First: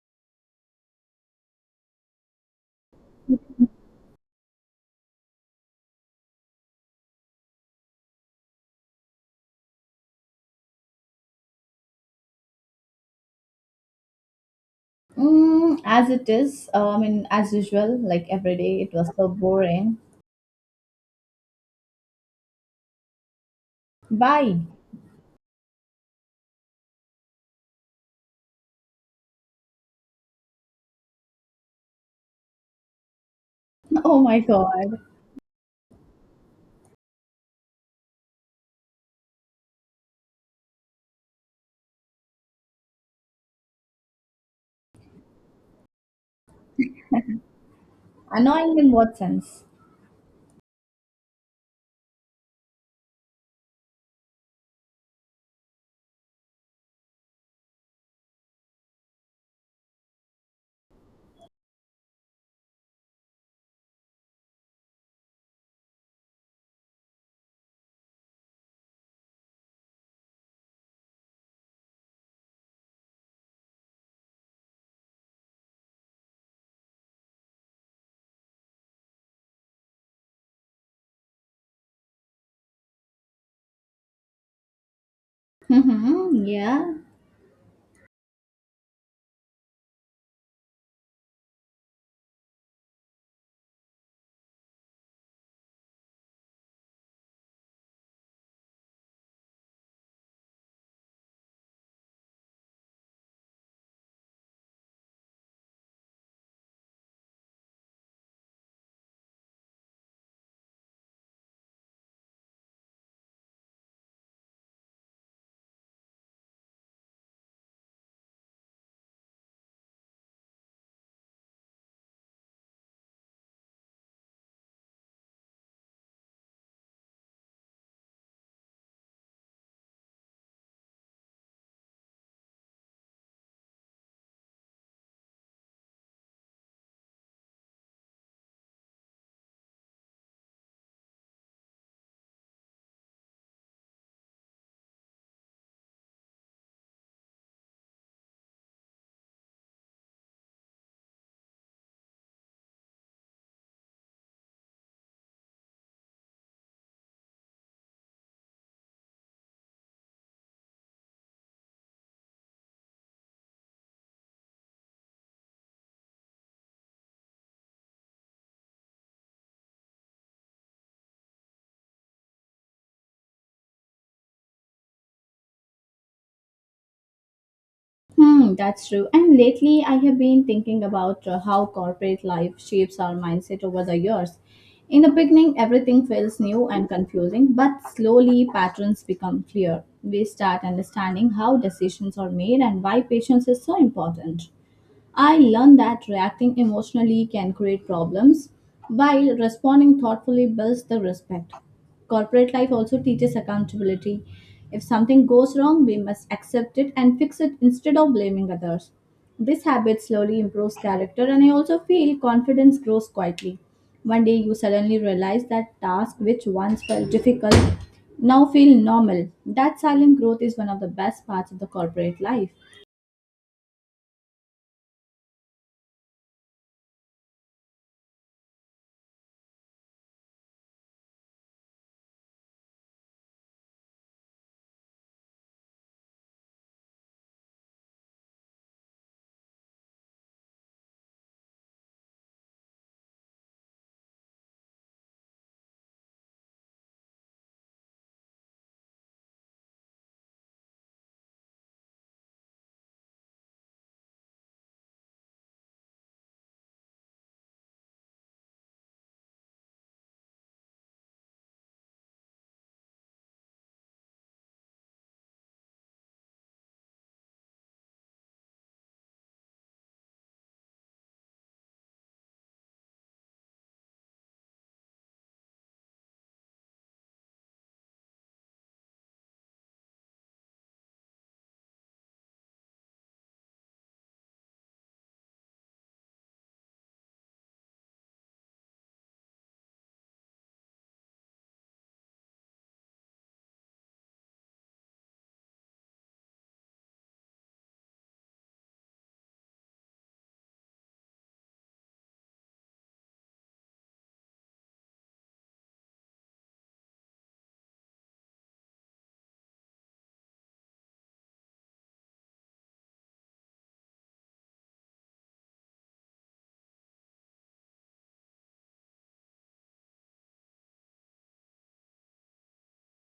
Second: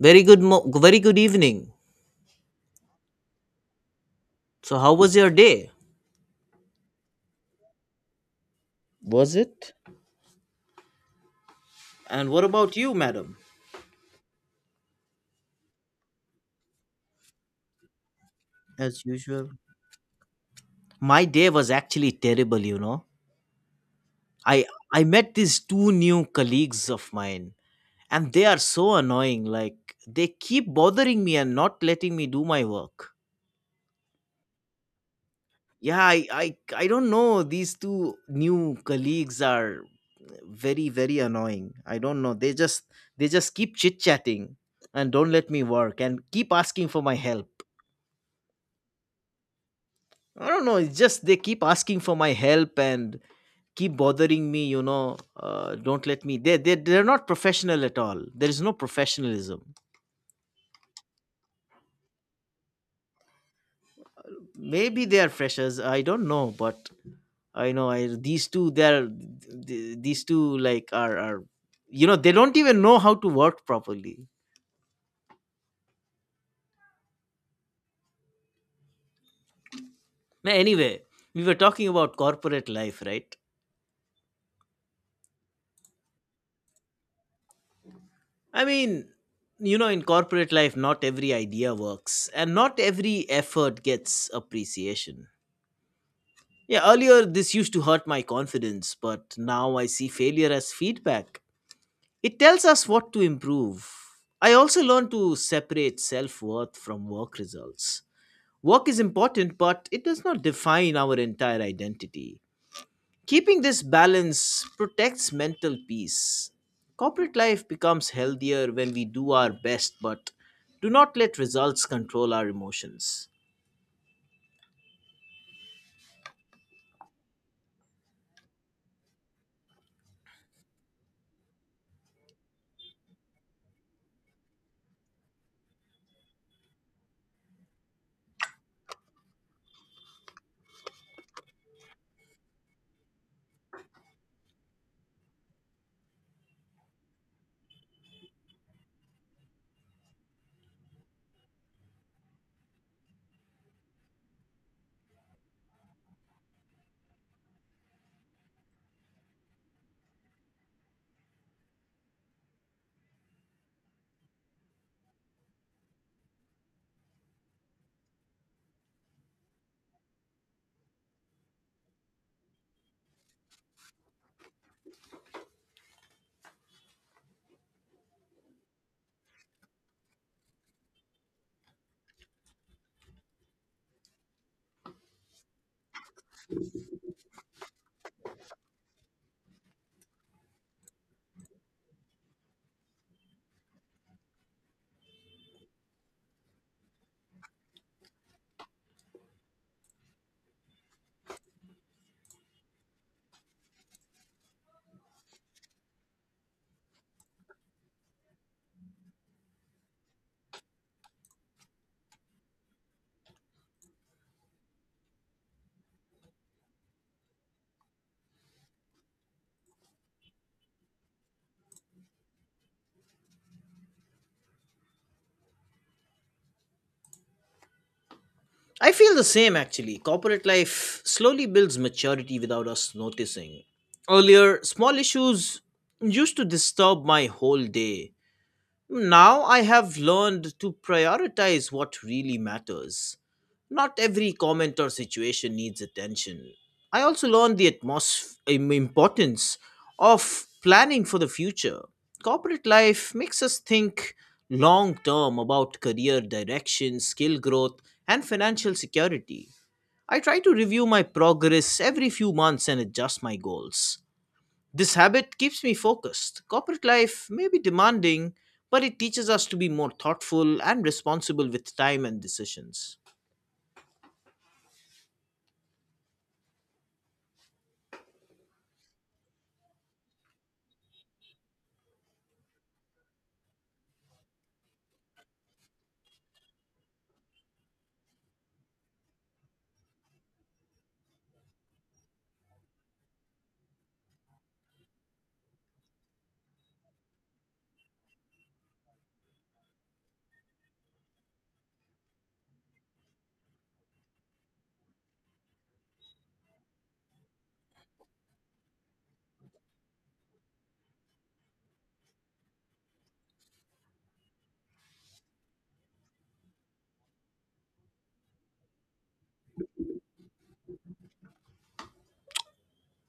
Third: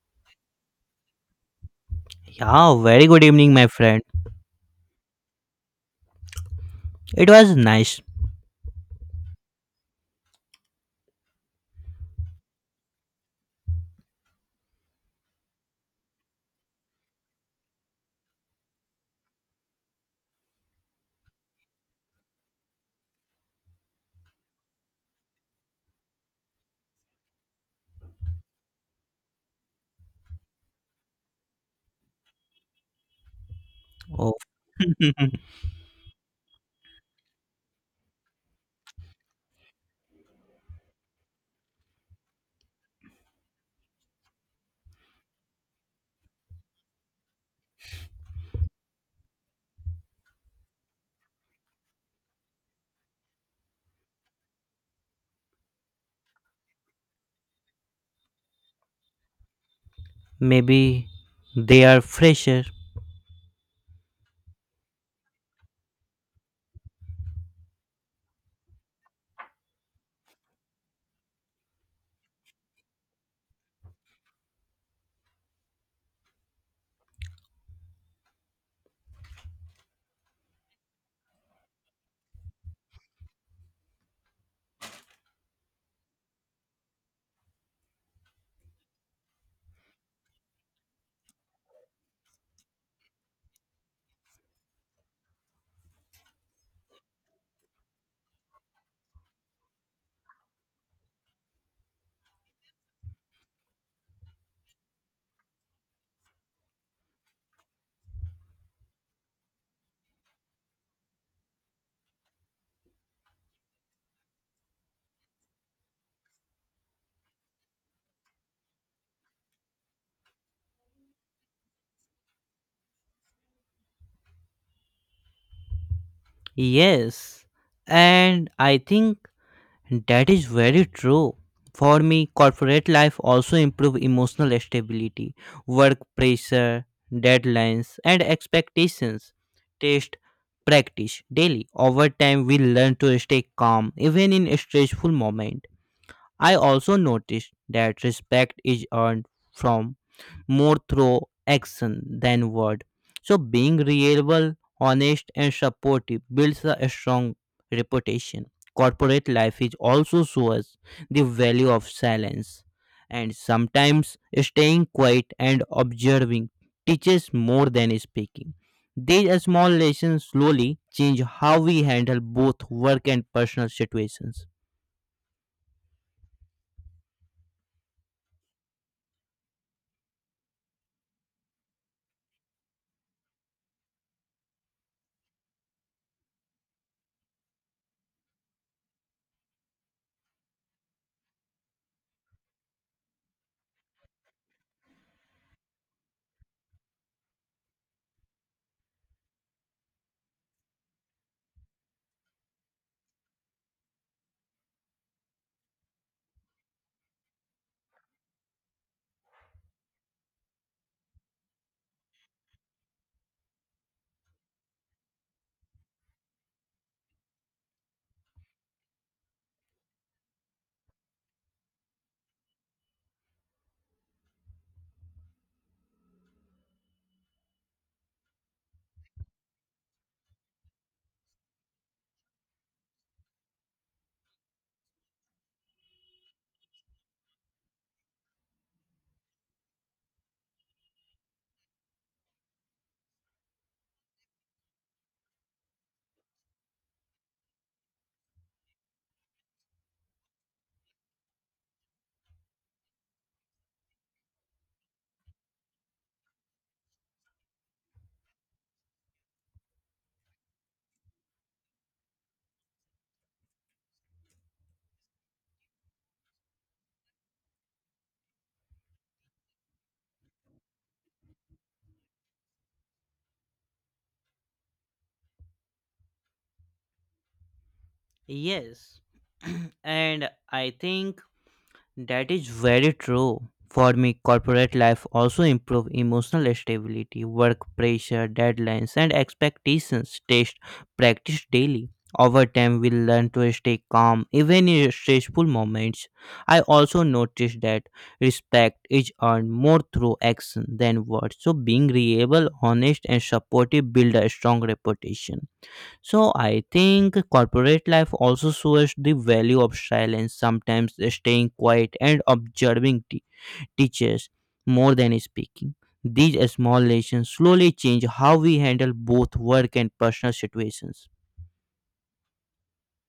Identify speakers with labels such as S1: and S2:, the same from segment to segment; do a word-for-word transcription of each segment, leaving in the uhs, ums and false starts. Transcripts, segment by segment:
S1: Very good, mo- very good evening.
S2: Yeah, very good evening, my friend.
S1: So, how was your day?
S2: It was nice.
S1: Was it? And what about you, madam?
S3: Mm, as it is, uh, I mean, as usual, like every day, it
S1: As
S3: was so
S1: usual.
S3: boring.
S1: My day was actually terrible, you know.
S3: Bye.
S1: I I met these two new colleagues of mine and they are so annoying, like they keep bothering me and not letting me do my work.
S3: Oh
S2: Oh,
S3: my god.
S1: Yeah, I I, I don't know, these two new colleagues are very very annoying. I don't know. They just they just keep chit-chatting and don't let me work and keep asking for my help.
S3: Annoying in what sense?
S1: I don't know. It's just they keep asking for my help and keep bothering me. You know, uh, don't let me. They they they're not professional at all. There is no professionalism.
S2: maybe they are fresher.
S1: Maybe they are freshers. I don't know, but I know I these two. They're th- these two like are are you know they don't even know how to work properly. Ma- Anyway, we were talking about corporate life, right?
S3: Mm-hmm, yeah.
S1: I mean, you know, in corporate life, not every idea works, and not every effort gets appreciation. Yeah, earlier this used to hurt my confidence, but now I see failure as feedback. It tells us what to improve. I also learned to separate self worth from work results. Work is important, but it does not define our entire identity. Keeping this balance protects mental peace. Corporate life becomes healthier when we do our best, but do not let results control our emotions.
S2: Yes, and I think that is very true. For me, corporate life also improve emotional stability, work pressure, deadlines, and expectations. Test, practice daily. Over time, we learn to stay calm even in stressful moment. I also noticed that respect is earned from more through action than word. So being reliable, honest, and supportive builds a strong reputation. Corporate life is also shows the value of silence, and sometimes staying quiet and observing teaches more than speaking. These small lessons slowly change how we handle both work and personal situations.
S3: Hmm, that's true. And lately, I have been thinking about uh, how corporate life shapes our mindset over the years. In the beginning, everything feels new and confusing, but slowly patterns become clear. We start understanding how decisions are made and why patience is so important. I learned that reacting emotionally can create problems, while responding thoughtfully builds the respect. Corporate life also teaches accountability. If something goes wrong, we must accept it and fix it instead of blaming others. This habit slowly improves character, and I also feel confidence grows quietly. One day you suddenly realize that tasks which once felt difficult now feel normal. That silent growth is one of the best parts of the corporate life.
S1: I feel the same actually. Corporate life slowly builds maturity without us noticing. Earlier, small issues used to disturb my whole day. Now I have learned to prioritize what really matters. Not every comment or situation needs attention. I also learned the atmos- im- importance of planning for the future. Corporate life makes us think long term about career direction, skill growth, and financial security. I try to review my progress every few months and adjust my goals. This habit keeps me focused. Corporate life may be demanding, but it teaches us to be more thoughtful and responsible with time and decisions.
S2: Yes, and I think that is very true. For me, corporate life also improve emotional stability, work pressure, deadlines, and expectations. Test practice daily. Over time, we learn to stay calm even in stressful moments. I also noticed that respect is earned more through action than words. So, being reliable, honest, and supportive build a strong reputation. So I think corporate life also shows the value of silence. Sometimes staying quiet and observing te- teachers more than speaking. These small lessons slowly change how we handle both work and personal situations.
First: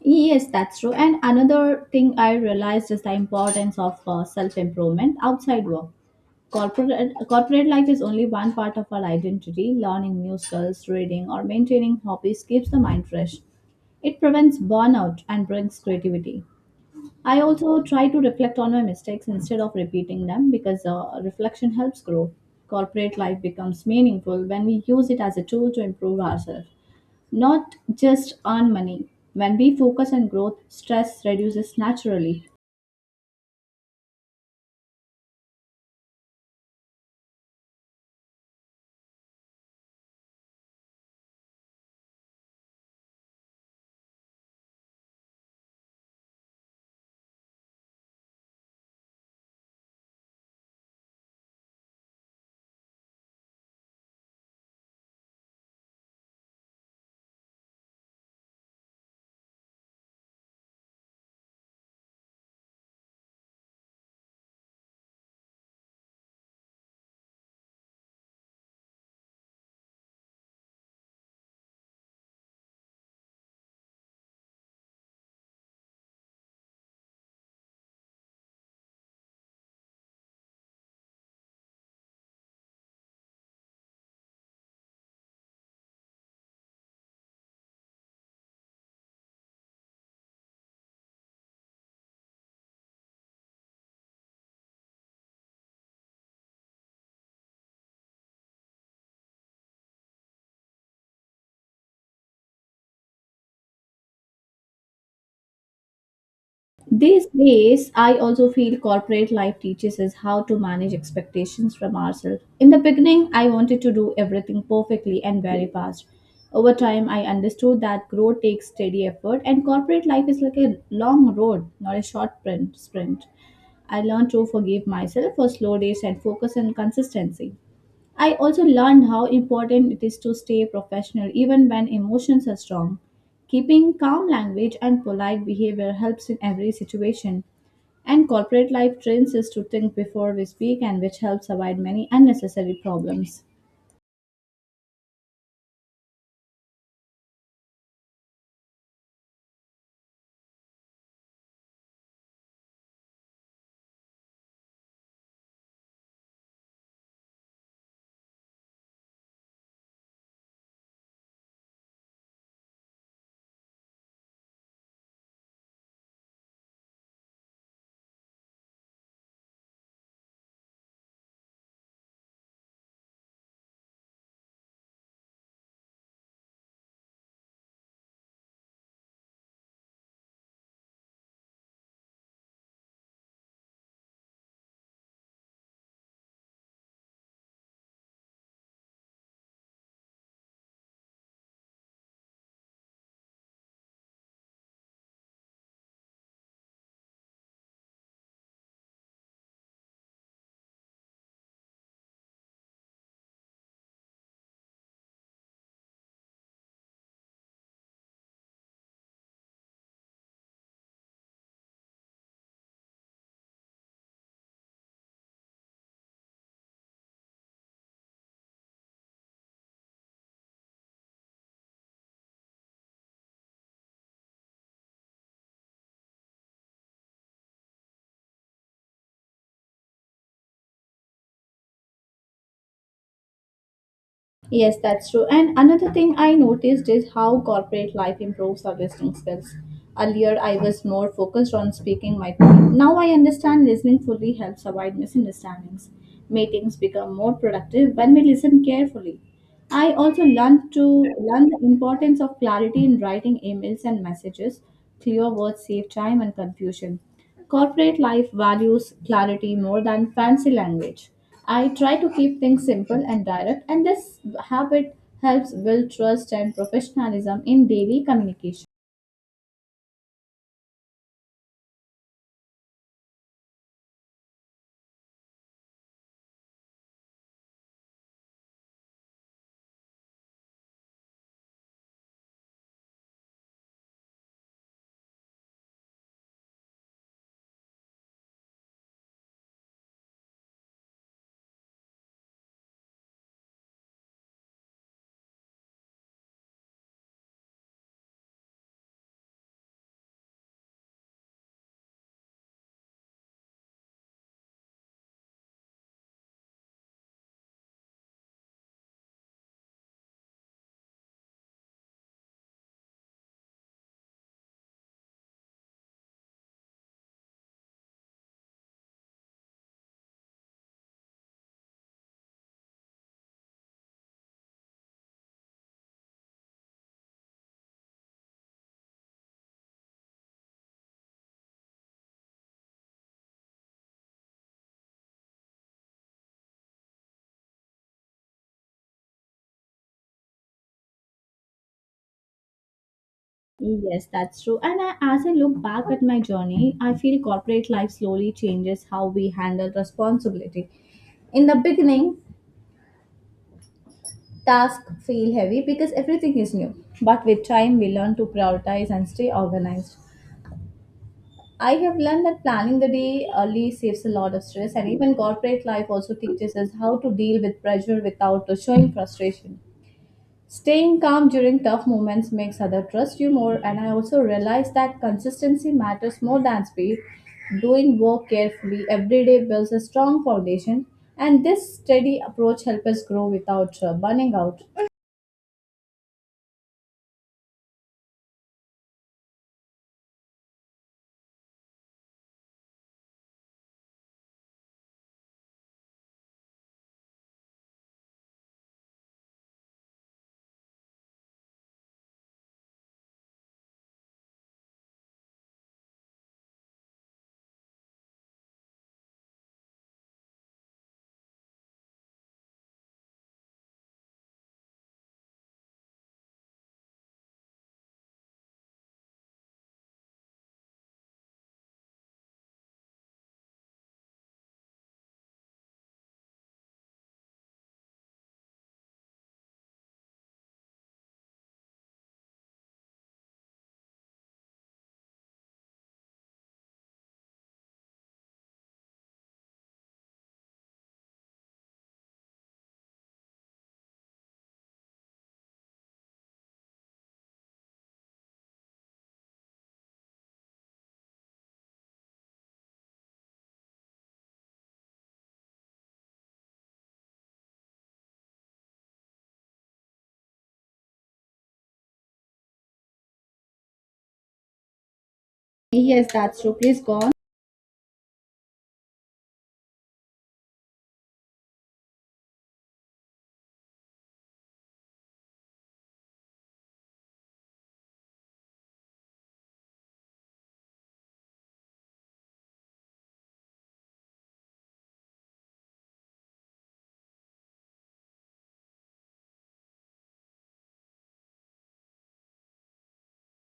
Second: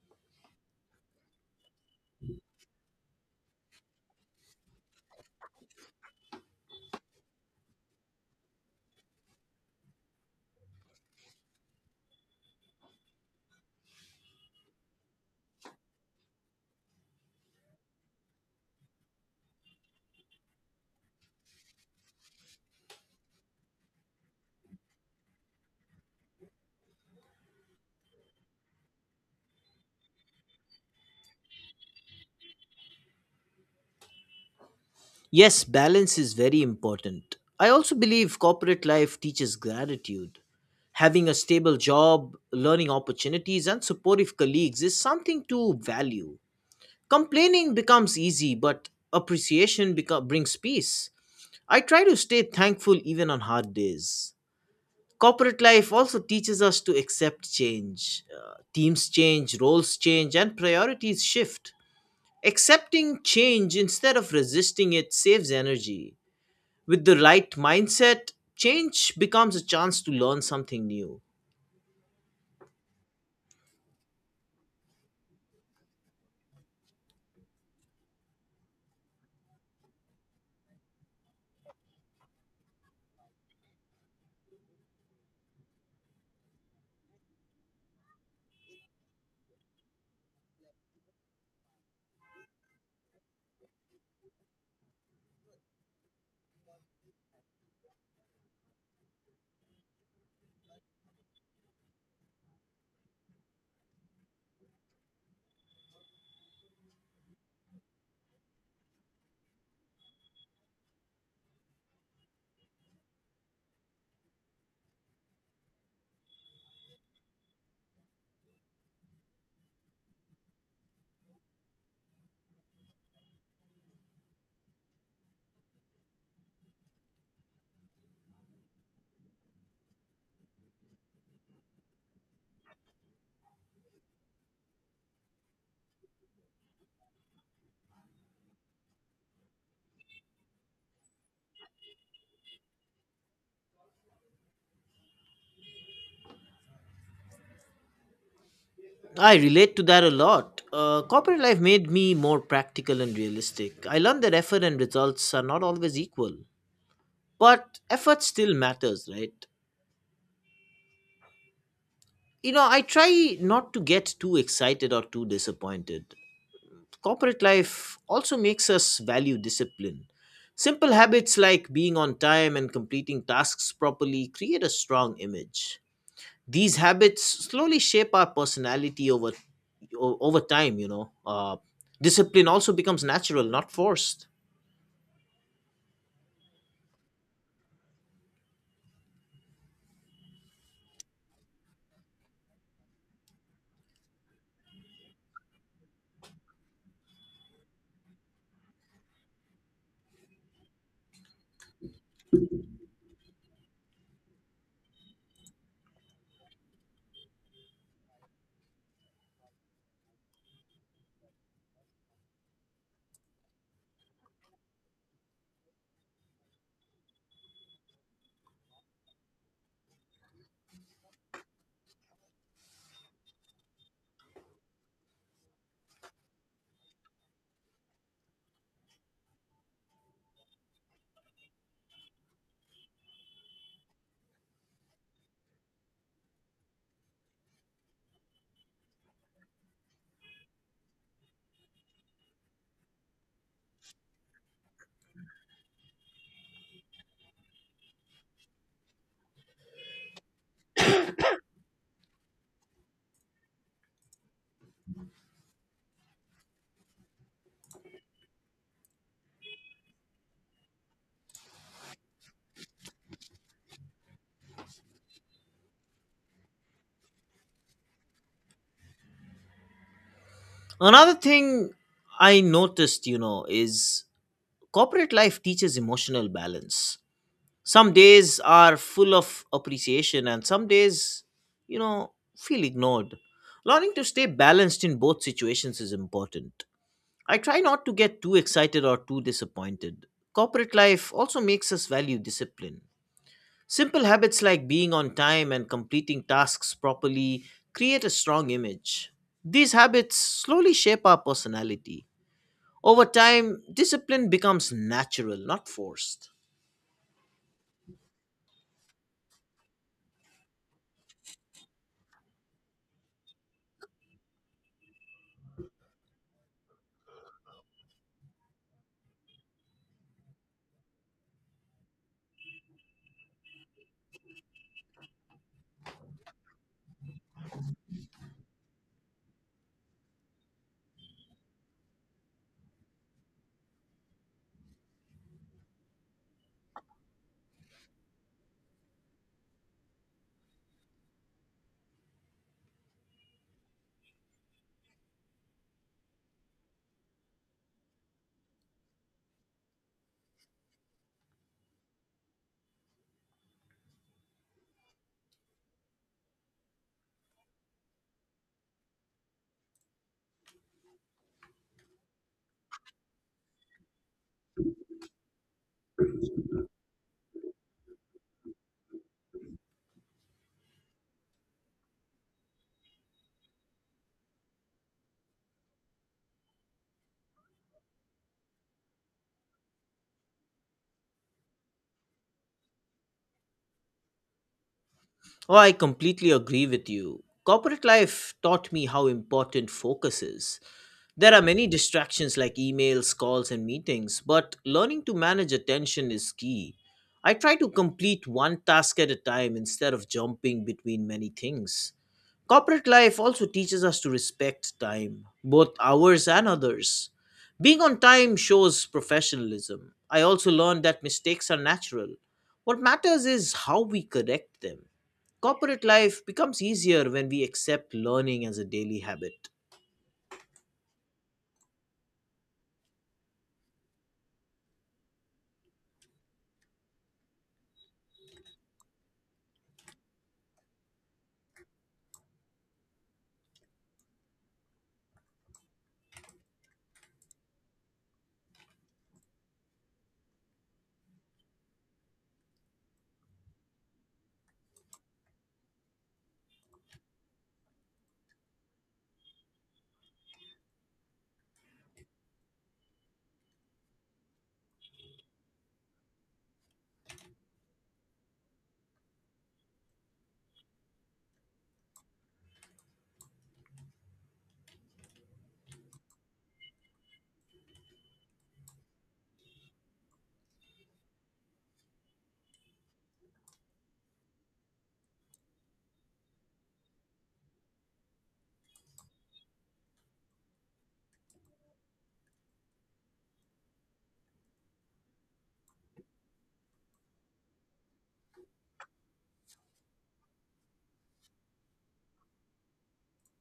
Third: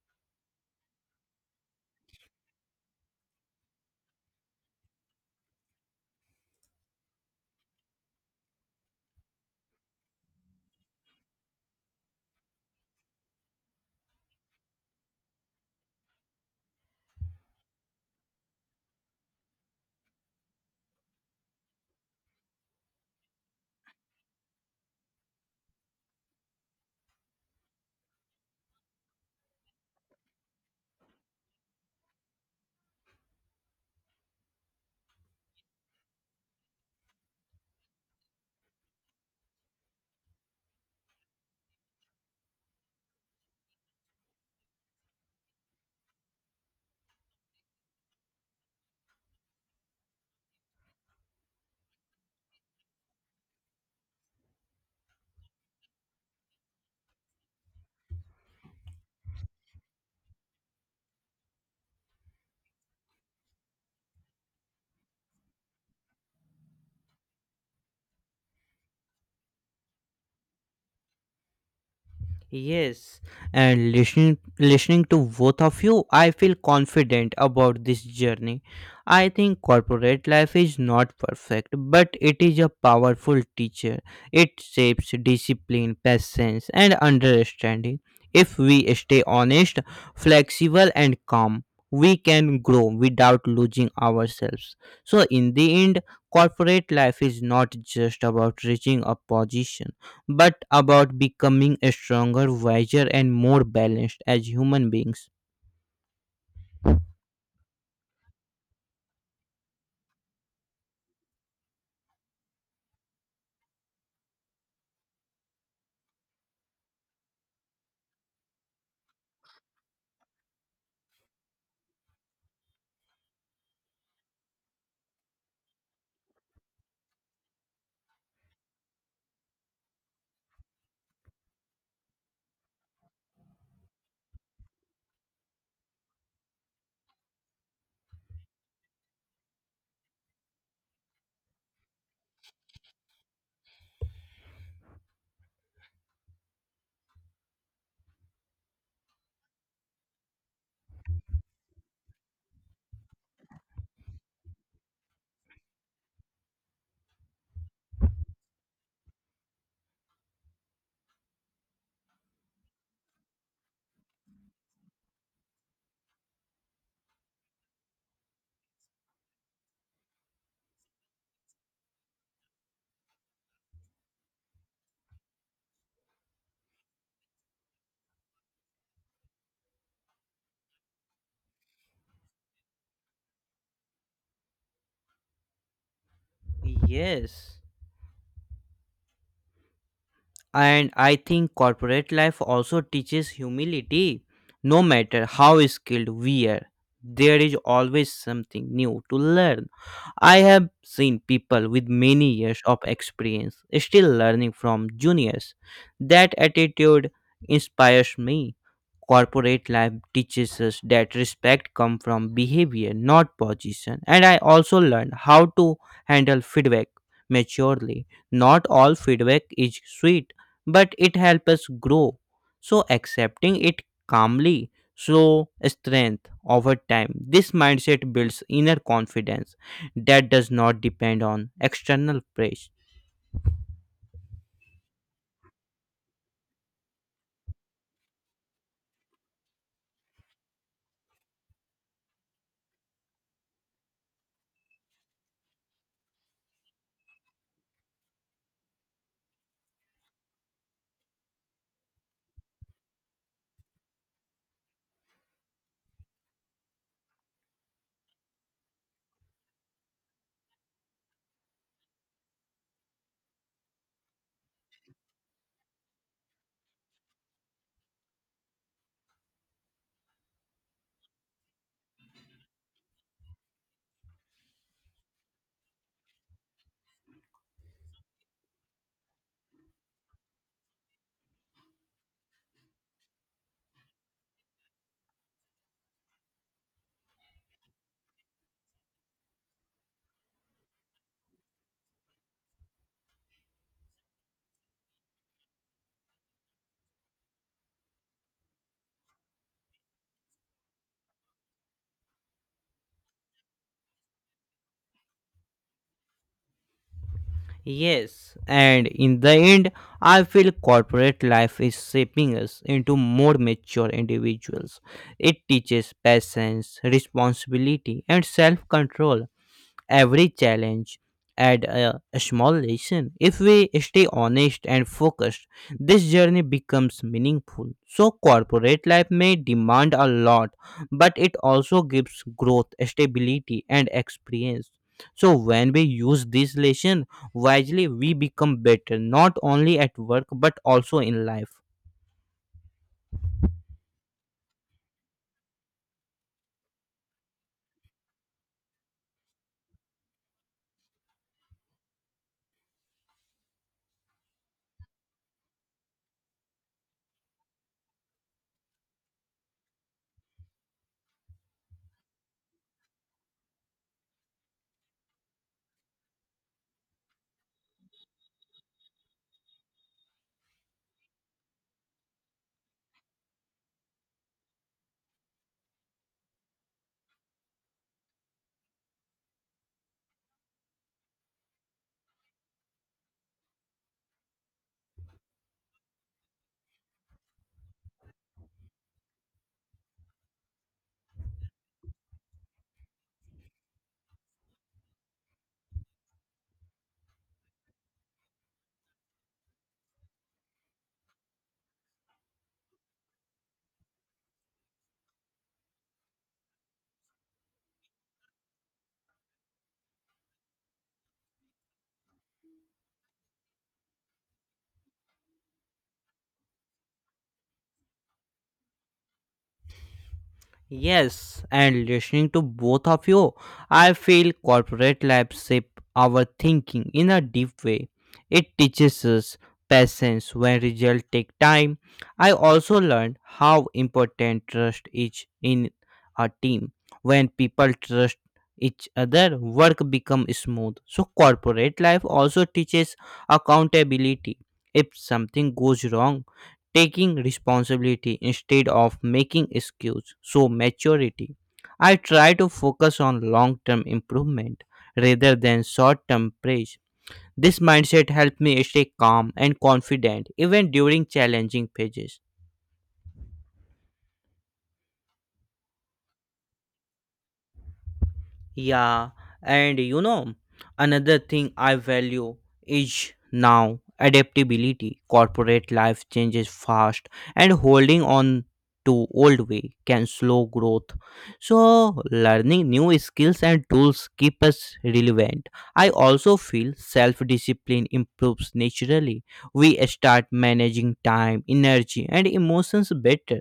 S3: Yes, that's true. And another thing I realized is the importance of uh, self improvement outside work. Corporate, uh, corporate life is only one part of our identity. Learning new skills, reading, or maintaining hobbies keeps the mind fresh. It prevents burnout and brings creativity. I also try to reflect on my mistakes instead of repeating them because uh, reflection helps grow. Corporate life becomes meaningful when we use it as a tool to improve ourselves, not just earn money. When we focus on growth, stress reduces naturally.
S1: Yes, balance is very important. I also believe corporate life teaches gratitude. Having a stable job, learning opportunities, and supportive colleagues is something to value. Complaining becomes easy, but appreciation beco- brings peace. I try to stay thankful even on hard days. Corporate life also teaches us to accept change. Uh, teams change, roles change, and priorities shift. Accepting change instead of resisting it saves energy. With the right mindset, change becomes a chance to learn something new.
S2: Yes, and listening listening to both of you, I feel confident about this journey. I think corporate life is not perfect, but it is a powerful teacher. It shapes discipline, patience, and understanding. If we stay honest, flexible, and calm, we can grow without losing ourselves. So, in the end, corporate life is not just about reaching a position but about becoming a stronger, wiser, and more balanced as human beings.
S3: These days, I also feel corporate life teaches us how to manage expectations from ourselves. In the beginning, I wanted to do everything perfectly and very fast. Over time, I understood that growth takes steady effort, and corporate life is like a long road, not a short print, sprint. I learned to forgive myself for slow days and focus on consistency. I also learned how important it is to stay professional even when emotions are strong. Keeping calm language and polite behavior helps in every situation. And corporate life trains us to think before we speak, and which helps avoid many unnecessary problems.
S1: I relate to that a lot. Uh, corporate life made me more practical and realistic. I learned that effort and results are not always equal, but effort still matters, right? You know, I try not to get too excited or too disappointed. Corporate life also makes us value discipline. Simple habits like being on time and completing tasks properly create a strong image. These habits slowly shape our personality over o- over time, you know. Uh, discipline also becomes natural, not forced.
S2: Yes. And I think corporate life also teaches humility. No matter how skilled we are, there is always something new to learn. I have seen people with many years of experience still learning from juniors. That attitude inspires me. Corporate life teaches us that respect comes from behavior, not position. And I also learned how to handle feedback maturely. Not all feedback is sweet but it helps us grow. So accepting it calmly show strength over time. This mindset builds inner confidence that does not depend on external praise.
S3: Yes, that's true. And another thing I noticed is how corporate life improves our listening skills. Earlier, I was more focused on speaking my point. Now I understand listening fully helps avoid misunderstandings. Meetings become more productive when we listen carefully. I also learned to learn the importance of clarity in writing emails and messages. Clear words save time and confusion. Corporate life values clarity more than fancy language. I try to keep things simple and direct, and this habit helps build trust and professionalism in daily communication.
S1: Another thing I noticed, you know, is corporate life teaches emotional balance. Some days are full of appreciation, and some days, you know, feel ignored. Learning to stay balanced in both situations is important. I try not to get too excited or too disappointed. Corporate life also makes us value discipline. Simple habits like being on time and completing tasks properly create a strong image. These habits slowly shape our personality. Over time, discipline becomes natural, not forced.
S2: Yes, and in the end, I feel corporate life is shaping us into more mature individuals. It teaches patience, responsibility, and self control. Every challenge adds a, a small lesson. If we stay honest and focused, this journey becomes meaningful. So, corporate life may demand a lot, but it also gives growth, stability, and experience. So, when we use this lesson wisely, we become better not only at work but also in life.
S3: Yes, that's true. And I, as I look back at my journey, I feel corporate life slowly changes how we handle responsibility. In the beginning, tasks feel heavy because everything is new. But with time, we learn to prioritize and stay organized. I have learned that planning the day early saves a lot of stress, and even corporate life also teaches us how to deal with pressure without showing frustration. Staying calm during tough moments makes others trust you more, and I also realize that consistency matters more than speed. Doing work carefully every day builds a strong foundation, and this steady approach helps us grow without uh, burning out.
S1: Oh, I completely agree with you. Corporate life taught me how important focus is. There are many distractions like emails, calls, and meetings, but learning to manage attention is key. I try to complete one task at a time instead of jumping between many things. Corporate life also teaches us to respect time, both ours and others. Being on time shows professionalism. I also learned that mistakes are natural. What matters is how we correct them. Corporate life becomes easier when we accept learning as a daily habit.
S2: Yes, and listening to both of you, I feel corporate life shape our thinking in a deep way. It teaches us patience when results take time. I also learned how important trust is in a team. When people trust each other, work becomes smooth. So corporate life also teaches accountability. If something goes wrong, taking responsibility instead of making excuses. So maturity. I try to focus on long term improvement rather than short term praise. This mindset helped me stay calm and confident even during challenging phases.
S3: Yes, that's true. Please go on.
S2: Yeah, and you know, another thing I value is now adaptability. Corporate life changes fast, and holding on to old way can slow growth. So, learning new skills and tools keep us relevant. I also feel self-discipline improves naturally. We start managing time, energy, and emotions better.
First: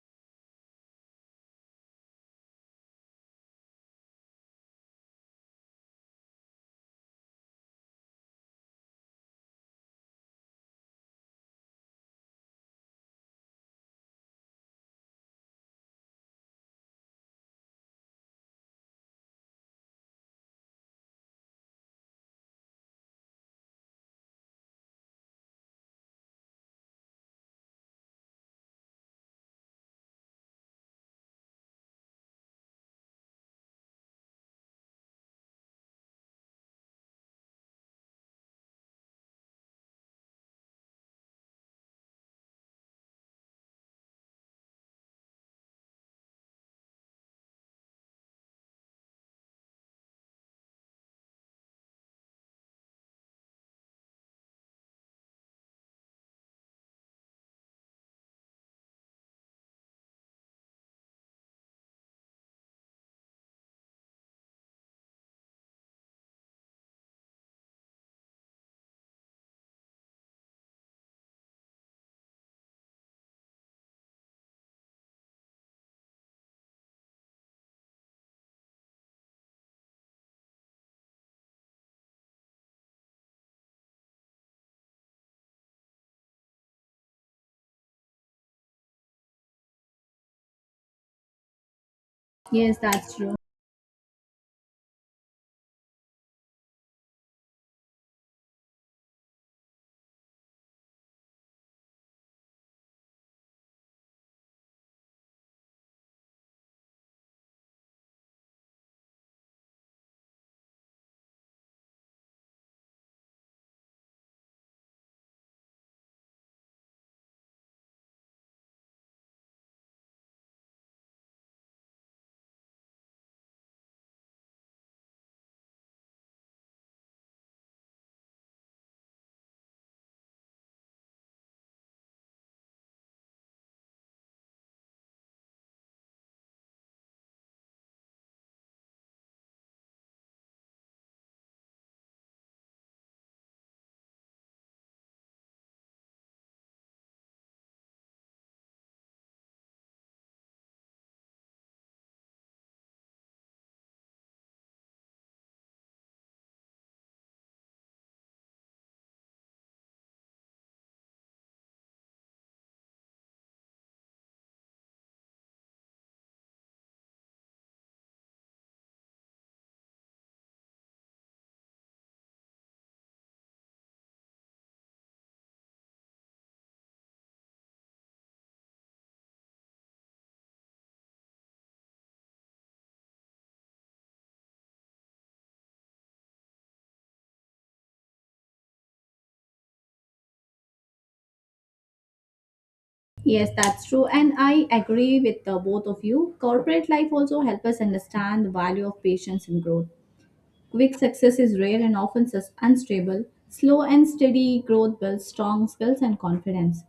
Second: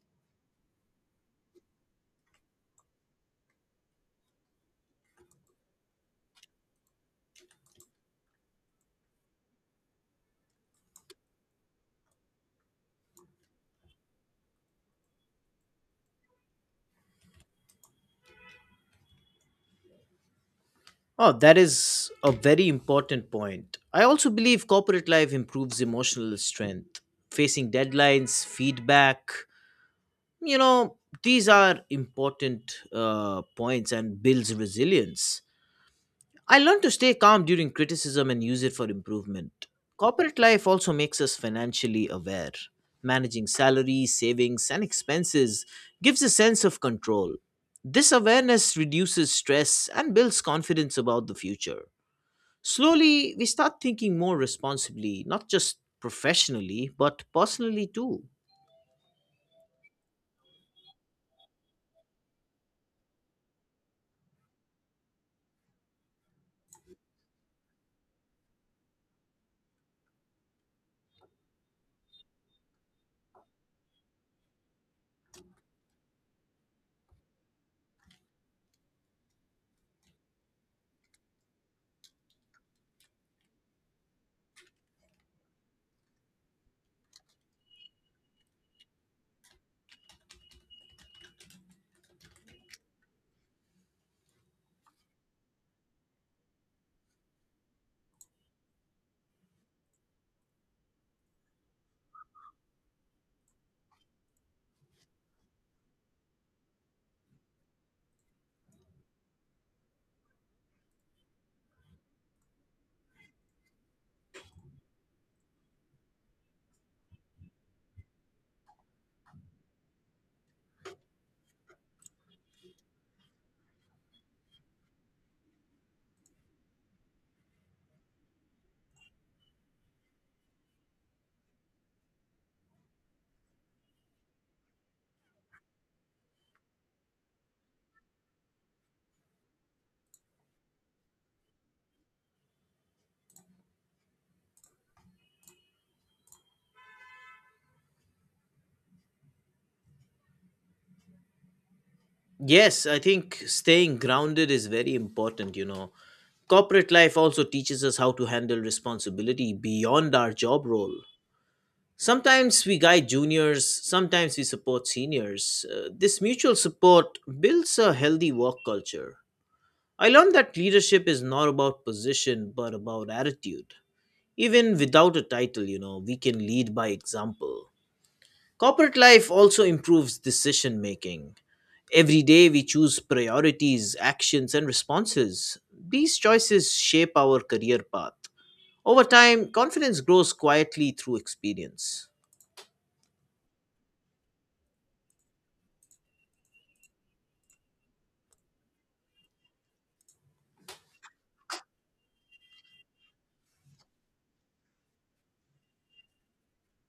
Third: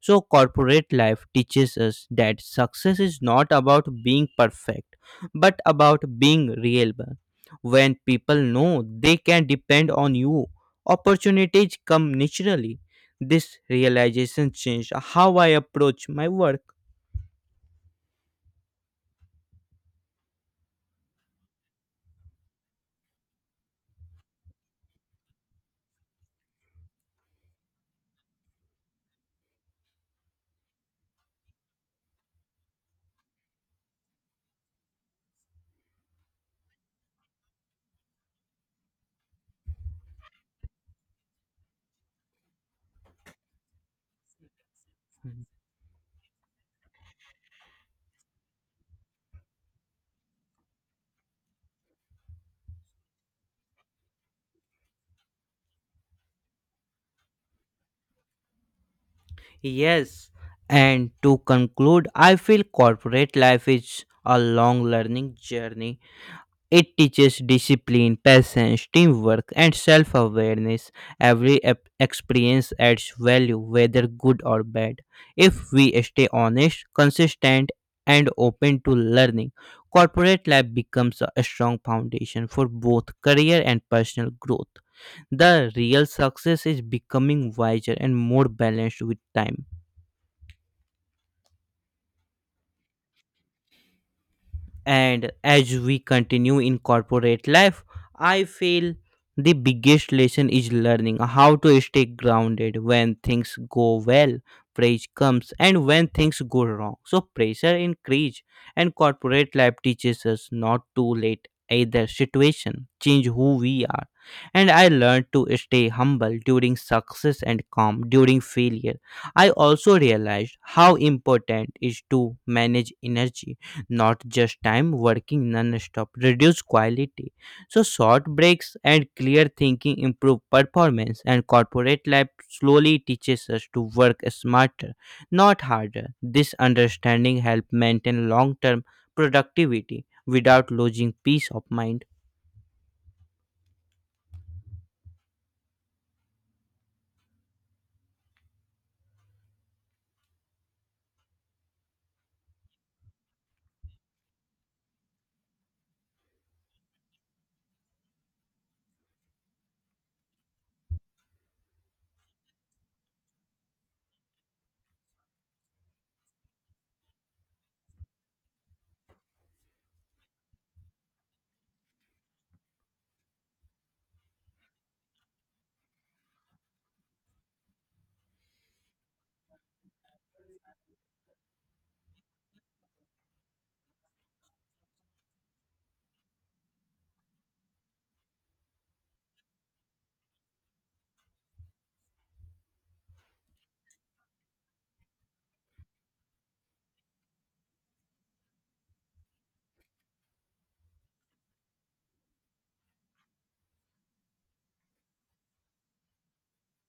S2: So, corporate life teaches us that success is not about being perfect, but about being reliable. When people know they can depend on you, opportunities come naturally. This realization changed how I approach my work.
S1: Oh, that is a very important point. I also believe corporate life improves emotional strength. Facing deadlines, feedback, you know these are important uh, points and builds resilience. I learned to stay calm during criticism and use it for improvement. Corporate life also makes us financially aware. Managing salaries, savings, and expenses gives a sense of control. This awareness reduces stress and builds confidence about the future. Slowly we start thinking more responsibly, not just professionally but personally too.
S2: Yes, and to conclude, I feel corporate life is a long learning journey. It teaches discipline, patience, teamwork, and self awareness. Every ep- experience adds value, whether good or bad. If we stay honest, consistent, and open to learning, corporate life becomes a strong foundation for both career and personal growth. The real success is becoming wiser and more balanced with time.
S3: Yes, that's true.
S2: And as we continue in corporate life, I feel the biggest lesson is learning how to stay grounded when things go well, praise comes, and when things go wrong. So pressure increase, and corporate life teaches us not to let either situation change who we are. And I learned to stay humble during success and calm during failure. I also realized how important is to manage energy, not just time. Working non-stop reduce quality, so short breaks and clear thinking improve performance, and corporate life slowly teaches us to work smarter, not harder. This understanding helps maintain long-term productivity without losing peace of mind.
S1: Yes, I think staying grounded is very important, you know. Corporate life also teaches us how to handle responsibility beyond our job role. Sometimes we guide juniors, sometimes we support seniors. Uh, this mutual support builds a healthy work culture. I learned that leadership is not about position but about attitude. Even without a title, you know, we can lead by example. Corporate life also improves decision making. Every day we choose priorities, actions, and responses. These choices shape our career path. Over time, confidence grows quietly through experience.
S3: Yes, that's true. And I agree with uh, both of you. Corporate life also helps us understand the value of patience and growth. Quick success is rare and often sus- unstable. Slow and steady growth builds strong skills and confidence.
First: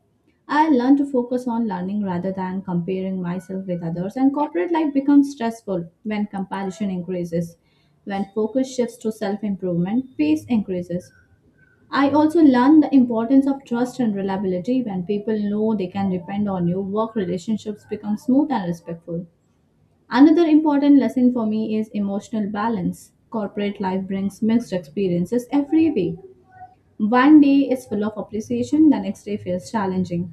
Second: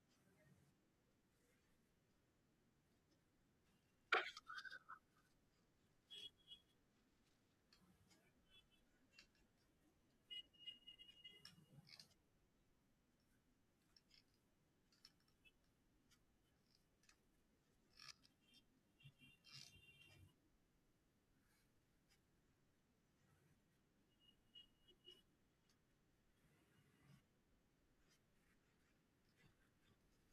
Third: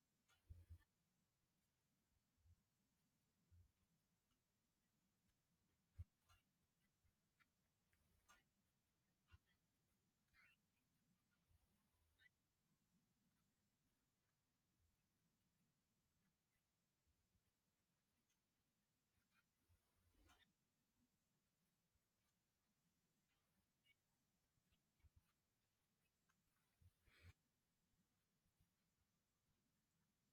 S3: I learn to focus on learning rather than comparing myself with others, and corporate life becomes stressful when comparison increases. When focus shifts to self improvement, pace increases. I also learned the importance of trust and reliability. When people know they can depend on you, work relationships become smooth and respectful. Another important lesson for me is emotional balance. Corporate life brings mixed experiences every day. One day is full of appreciation, the next day feels challenging.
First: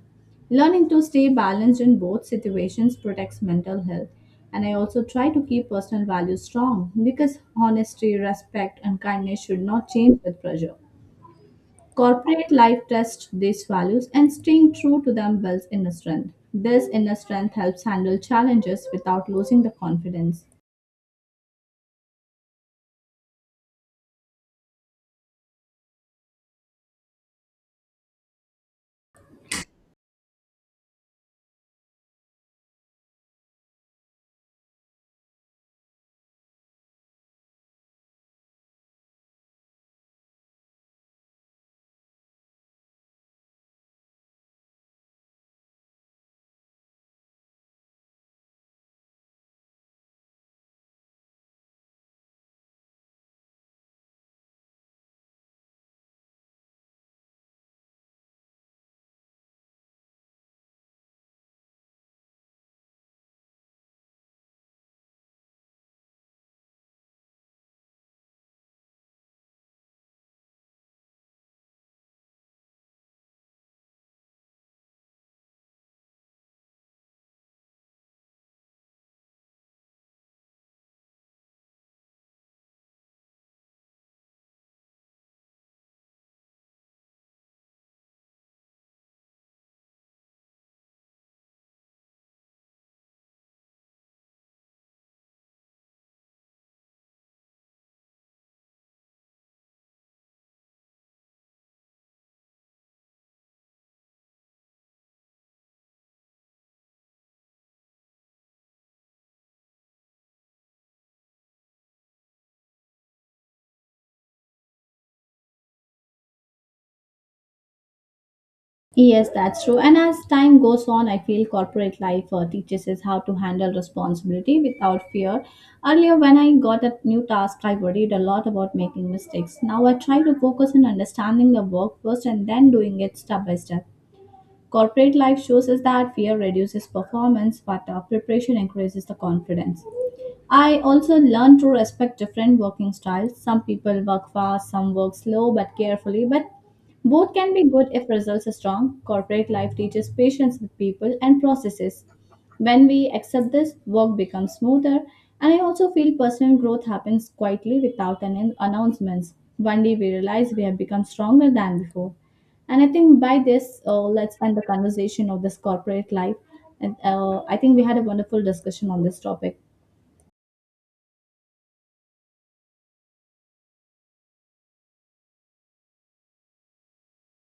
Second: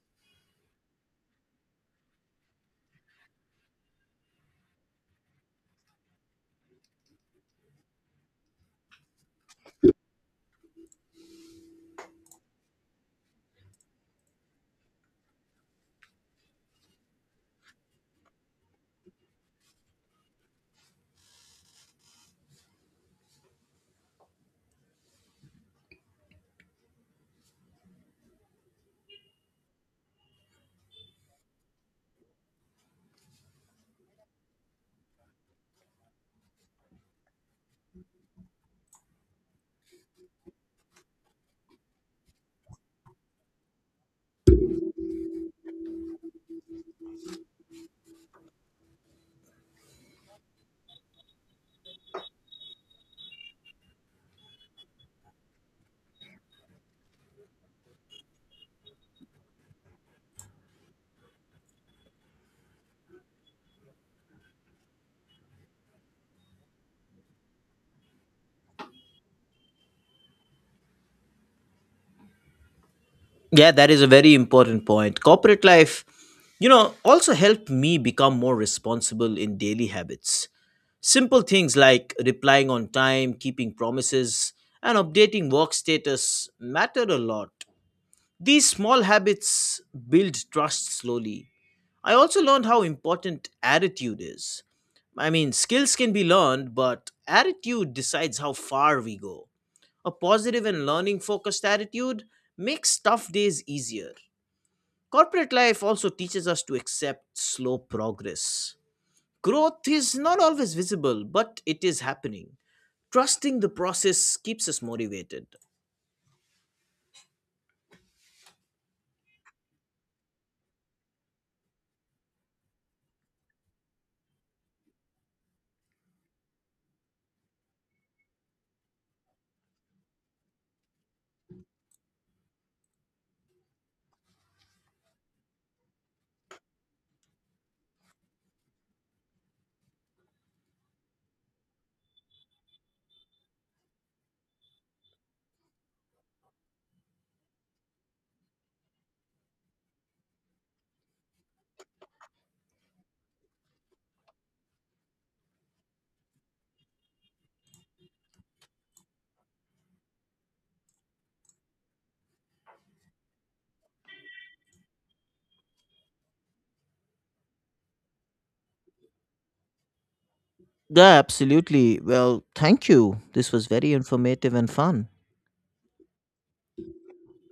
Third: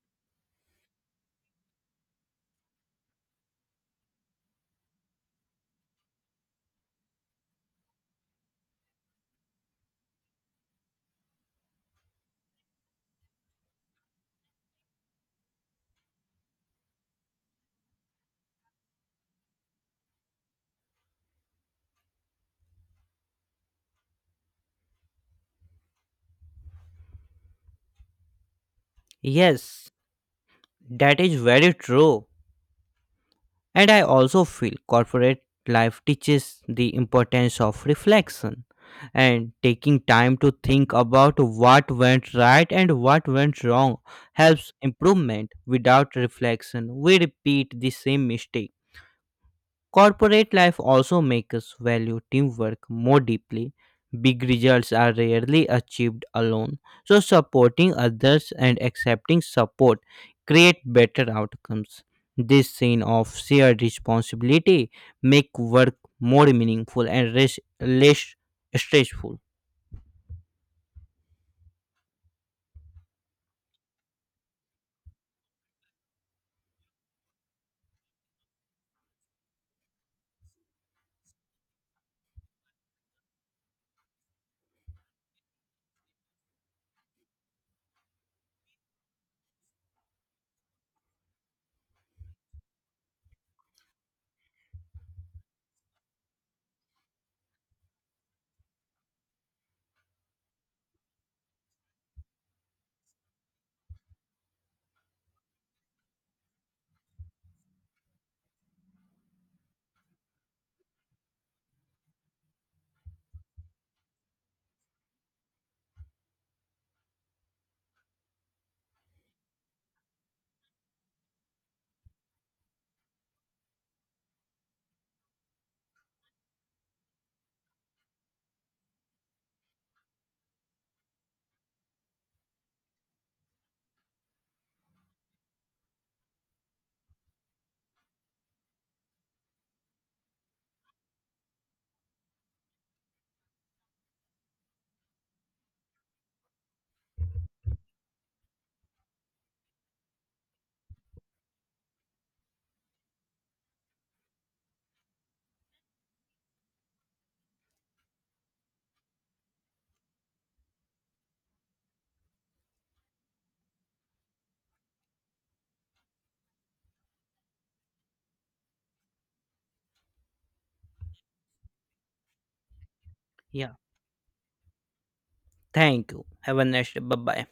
S3: Learning to stay balanced in both situations protects mental health. And I also try to keep personal values strong because honesty, respect, and kindness should not change with pressure. Corporate life tests these values and staying true to them builds inner strength. This inner strength helps handle challenges without losing the confidence.
S2: Yes, that is very true. And I also feel corporate life teaches the importance of reflection, and taking time to think about what went right and what went wrong helps improvement. Without reflection, we repeat the same mistake. Corporate life also makes us value teamwork more deeply. Big results are rarely achieved alone, so supporting others and accepting support create better outcomes. This sense of shared responsibility make work more meaningful and res- less stressful.
S1: Yeah, that is a very important point. Corporate life, you know, also helped me become more responsible in daily habits. Simple things like replying on time, keeping promises, and updating work status matter a lot. These small habits build trust slowly. I also learned how important attitude is. I mean, skills can be learned, but attitude decides how far we go. A positive and learning focused attitude makes tough days easier. Corporate life also teaches us to accept slow progress. Growth is not always visible, but it is happening. Trusting the process keeps us motivated.
S3: Yes, that's true. And as time goes on, I feel corporate life uh, teaches us how to handle responsibility without fear. Earlier, when I got a new task, I worried a lot about making mistakes. Now I try to focus on understanding the work first and then doing it step by step. Corporate life shows us that fear reduces performance, but uh, preparation increases the confidence. I also learned to respect different working styles. Some people work fast, some work slow but carefully, but both can be good if results are strong. Corporate life teaches patience with people and processes. When we accept this, work becomes smoother, and I also feel personal growth happens quietly without an announcements. One day we realize we have become stronger than before. And I think by this, uh, let's end the conversation of this corporate life. And uh, I think we had a wonderful discussion on this topic.
S1: Yeah, absolutely. Well, thank you. This was
S2: Yeah,
S1: very informative and fun.
S2: thank you. Have a nice day. Bye bye.